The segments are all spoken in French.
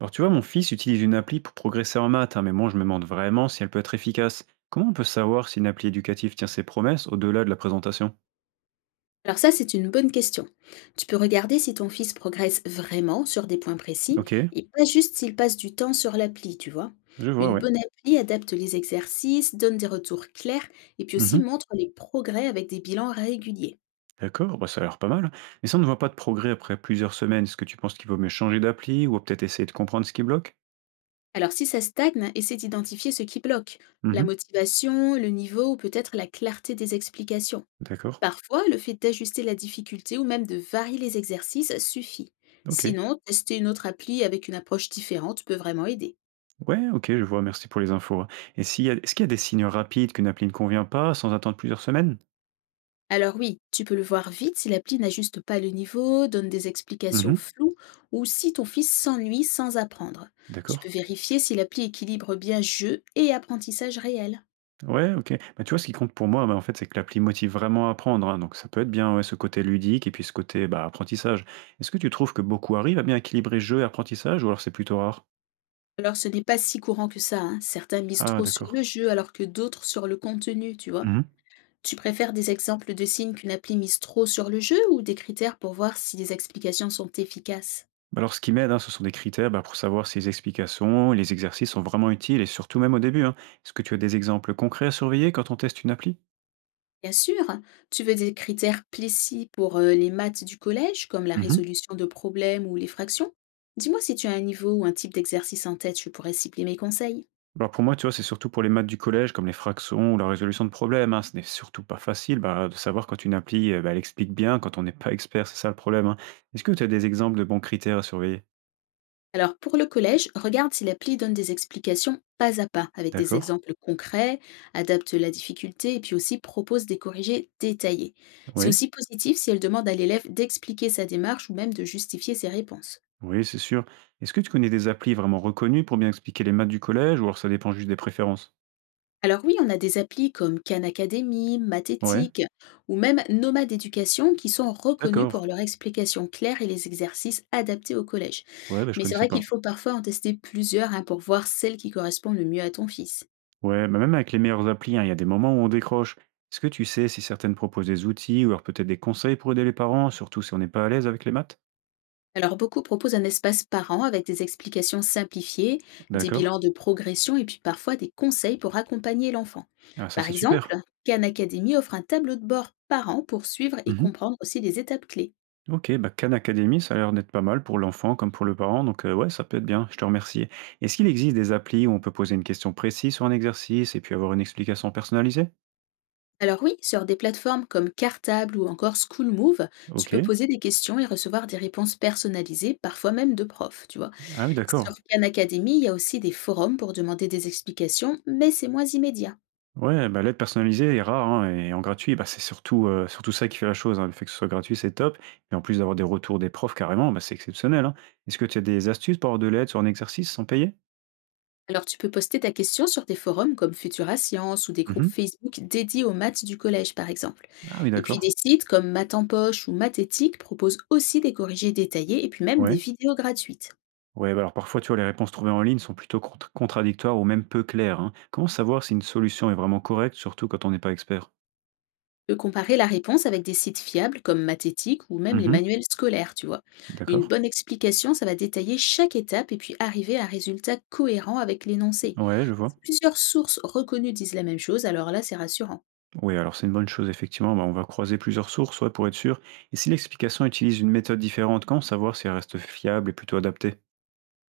Alors tu vois, mon fils utilise une appli pour progresser en maths, hein, mais moi je me demande vraiment si elle peut être efficace. Comment on peut savoir si une appli éducative tient ses promesses au-delà de la présentation. Alors ça, c'est une bonne question. Tu peux regarder si ton fils progresse vraiment sur des points précis Ok, et pas juste s'il passe du temps sur l'appli, tu vois. je vois, Une ouais. bonne appli adapte les exercices, donne des retours clairs et puis aussi Mhm. montre les progrès avec des bilans réguliers. D'accord, bah, ça a l'air pas mal. Mais si on ne voit pas de progrès après plusieurs semaines, est-ce que tu penses qu'il vaut mieux changer d'appli ou peut-être essayer de comprendre ce qui bloque. Alors si ça stagne, essaie d'identifier ce qui bloque. La Mhm. motivation, le niveau ou peut-être la clarté des explications. D'accord, Parfois, le fait d'ajuster la difficulté ou même de varier les exercices suffit. ok. Sinon, tester une autre appli avec une approche différente peut vraiment aider. Ouais, ok, je vois, merci pour les infos. Et est-ce qu'il y a des signes rapides qu'une appli ne convient pas sans attendre plusieurs semaines. Alors oui, tu peux le voir vite si l'appli n'ajuste pas le niveau, donne des explications Mhm. floues ou si ton fils s'ennuie sans apprendre. Tu D'accord. peux vérifier si l'appli équilibre bien jeu et apprentissage réel. Ouais, OK. Bah, tu vois, ce qui compte pour moi, bah, en fait, c'est que l'appli motive vraiment à apprendre, hein. Donc ça peut être bien, ouais, ce côté ludique et puis ce côté, bah, apprentissage. Est-ce que tu trouves que beaucoup arrivent à bien équilibrer jeu et apprentissage ou alors c'est plutôt rare? Alors ce n'est pas si courant que ça, hein. Certains misent Ah trop sur le d'accord. jeu alors que d'autres sur le contenu, tu vois. Mmh. Tu préfères des exemples de signes qu'une appli mise trop sur le jeu ou des critères pour voir si les explications sont efficaces? Bah, alors ce qui m'aide, hein, ce sont des critères, bah, pour savoir si les explications et les exercices sont vraiment utiles et surtout même au début, hein. Est-ce que tu as des exemples concrets à surveiller quand on teste une appli? Bien sûr, tu veux des critères précis pour les maths du collège, comme la Mmh. résolution de problèmes ou les fractions? Dis-moi si tu as un niveau ou un type d'exercice en tête, je pourrais cibler mes conseils. Alors pour moi, tu vois, c'est surtout pour les maths du collège, comme les fractions ou la résolution de problèmes, hein. Ce n'est surtout pas facile bah, de savoir quand une appli bah, elle explique bien, quand on n'est pas expert, c'est ça le problème, hein. Est-ce que tu as des exemples de bons critères à surveiller. Alors pour le collège, regarde si l'appli donne des explications pas à pas, avec des D'accord. exemples concrets, adapte la difficulté et puis aussi propose des corrigés détaillés. C'est Oui, aussi positif si elle demande à l'élève d'expliquer sa démarche ou même de justifier ses réponses. oui, c'est sûr. Est-ce que tu connais des applis vraiment reconnues pour bien expliquer les maths du collège, ou alors ça dépend juste des préférences. Alors oui, on a des applis comme Khan Academy, Ouais, Mathétique ou même Nomade Éducation qui sont reconnues d'accord. pour leur explication claire et les exercices adaptés au collège. Ouais, bah, je Mais c'est connaissais vrai qu'il pas. faut parfois en tester plusieurs hein, pour voir celle qui correspond le mieux à ton fils. Ouais, bah, même avec les meilleures applis, hein, il y a des moments où on décroche. Est-ce que tu sais si certaines proposent des outils ou alors peut-être des conseils pour aider les parents, surtout si on n'est pas à l'aise avec les maths. Alors beaucoup proposent un espace parent avec des explications simplifiées, des D'accord. bilans de progression et puis parfois des conseils pour accompagner l'enfant. Ah ça, Par c'est exemple, super. Khan Academy offre un tableau de bord parent pour suivre et Mmh. comprendre aussi les étapes clés. OK, bah, Khan Academy, ça a l'air d'être pas mal pour l'enfant comme pour le parent, donc ouais, ça peut être bien, je te remercie. Est-ce qu'il existe des applis où on peut poser une question précise sur un exercice et puis avoir une explication personnalisée? Alors oui, sur des plateformes comme Cartable ou encore Schoolmove, tu peux OK. poser des questions et recevoir des réponses personnalisées, parfois même de profs, tu vois. Ah oui, Sur d'accord. Khan Academy, il y a aussi des forums pour demander des explications, mais c'est moins immédiat. Ouais, bah, l'aide personnalisée est rare, hein et en gratuit, bah, c'est surtout, surtout ça qui fait la chose, hein. Le fait que ce soit gratuit, c'est top et en plus d'avoir des retours des profs carrément, bah, c'est exceptionnel, hein. Est-ce que tu as des astuces pour avoir de l'aide sur un exercice sans payer? Alors tu peux poster ta question sur des forums comme Futura Science ou des groupes Mmh. Facebook dédiés aux maths du collège, par exemple. Ah oui, Et puis des d'accord. sites comme Maths en Poche ou Mathétique proposent aussi des corrigés détaillés et puis même des Ouais. vidéos gratuites. Ouais, bah, alors parfois, tu vois, les réponses trouvées en ligne sont plutôt contradictoires ou même peu claires, hein. Comment savoir si une solution est vraiment correcte, surtout quand on n'est pas expert? Peut comparer la réponse avec des sites fiables comme Mathétique ou même les Mhm, manuels scolaires, tu vois. Une d'accord. bonne explication, ça va détailler chaque étape et puis arriver à un résultat cohérent avec l'énoncé. Ouais, je Si vois. plusieurs sources reconnues disent la même chose, alors là, c'est rassurant. Oui, alors c'est une bonne chose, effectivement. Bah, on va croiser plusieurs sources, ouais, pour être sûr. Et si l'explication utilise une méthode différente, comment savoir si elle reste fiable et plutôt adaptée?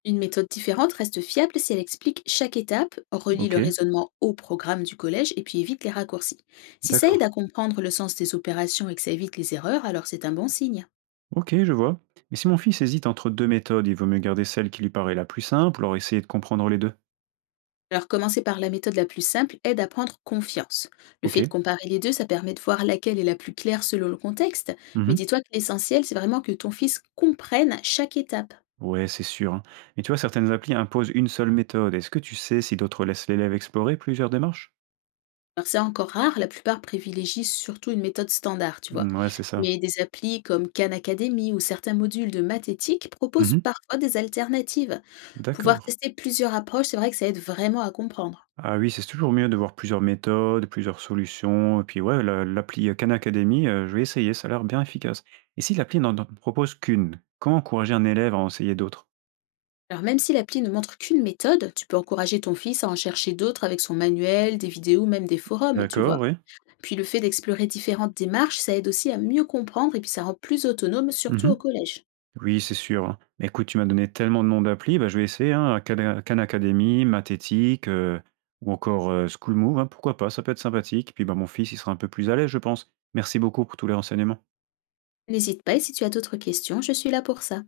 Une méthode différente reste fiable si elle explique chaque étape, relie le Ok, raisonnement au programme du collège et puis évite les raccourcis. Si ça aide d'accord. à comprendre le sens des opérations et que ça évite les erreurs, alors c'est un bon signe. Ok, je vois. Mais si mon fils hésite entre deux méthodes, il vaut mieux garder celle qui lui paraît la plus simple, alors essayer de comprendre les deux. Alors, commencer par la méthode la plus simple aide à prendre confiance. Le Ok. fait de comparer les deux, ça permet de voir laquelle est la plus claire selon le contexte, mais Mhm. dis-toi que l'essentiel, c'est vraiment que ton fils comprenne chaque étape. Ouais, c'est sûr, hein. Mais tu vois, certaines applis imposent une seule méthode. Est-ce que tu sais si d'autres laissent l'élève explorer plusieurs démarches? Alors, c'est encore rare, la plupart privilégient surtout une méthode standard, tu vois. Mm, ouais, c'est ça. Mais des applis comme Khan Academy ou certains modules de mathétiques proposent Mhm. parfois des alternatives. Pouvoir D'accord. tester plusieurs approches, c'est vrai que ça aide vraiment à comprendre. Ah oui, c'est toujours mieux de voir plusieurs méthodes, plusieurs solutions. Et puis ouais, l'appli Khan Academy, je vais essayer, ça a l'air bien efficace. Et si l'appli n'en propose qu'une, comment encourager un élève à en essayer d'autres? Alors même si l'appli ne montre qu'une méthode, tu peux encourager ton fils à en chercher d'autres avec son manuel, des vidéos, ou même des forums, tu D'accord, vois. oui. Puis le fait d'explorer différentes démarches, ça aide aussi à mieux comprendre et puis ça rend plus autonome, surtout Mhm. au collège. Oui, c'est sûr, hein. Mais écoute, tu m'as donné tellement de noms d'applis, bah, je vais essayer, hein, Khan Academy, Mathétique, ou encore, School Move, hein, pourquoi pas? Ça peut être sympathique. Puis, bah, mon fils, il sera un peu plus à l'aise, je pense. Merci beaucoup pour tous les renseignements. N'hésite pas et si tu as d'autres questions, je suis là pour ça.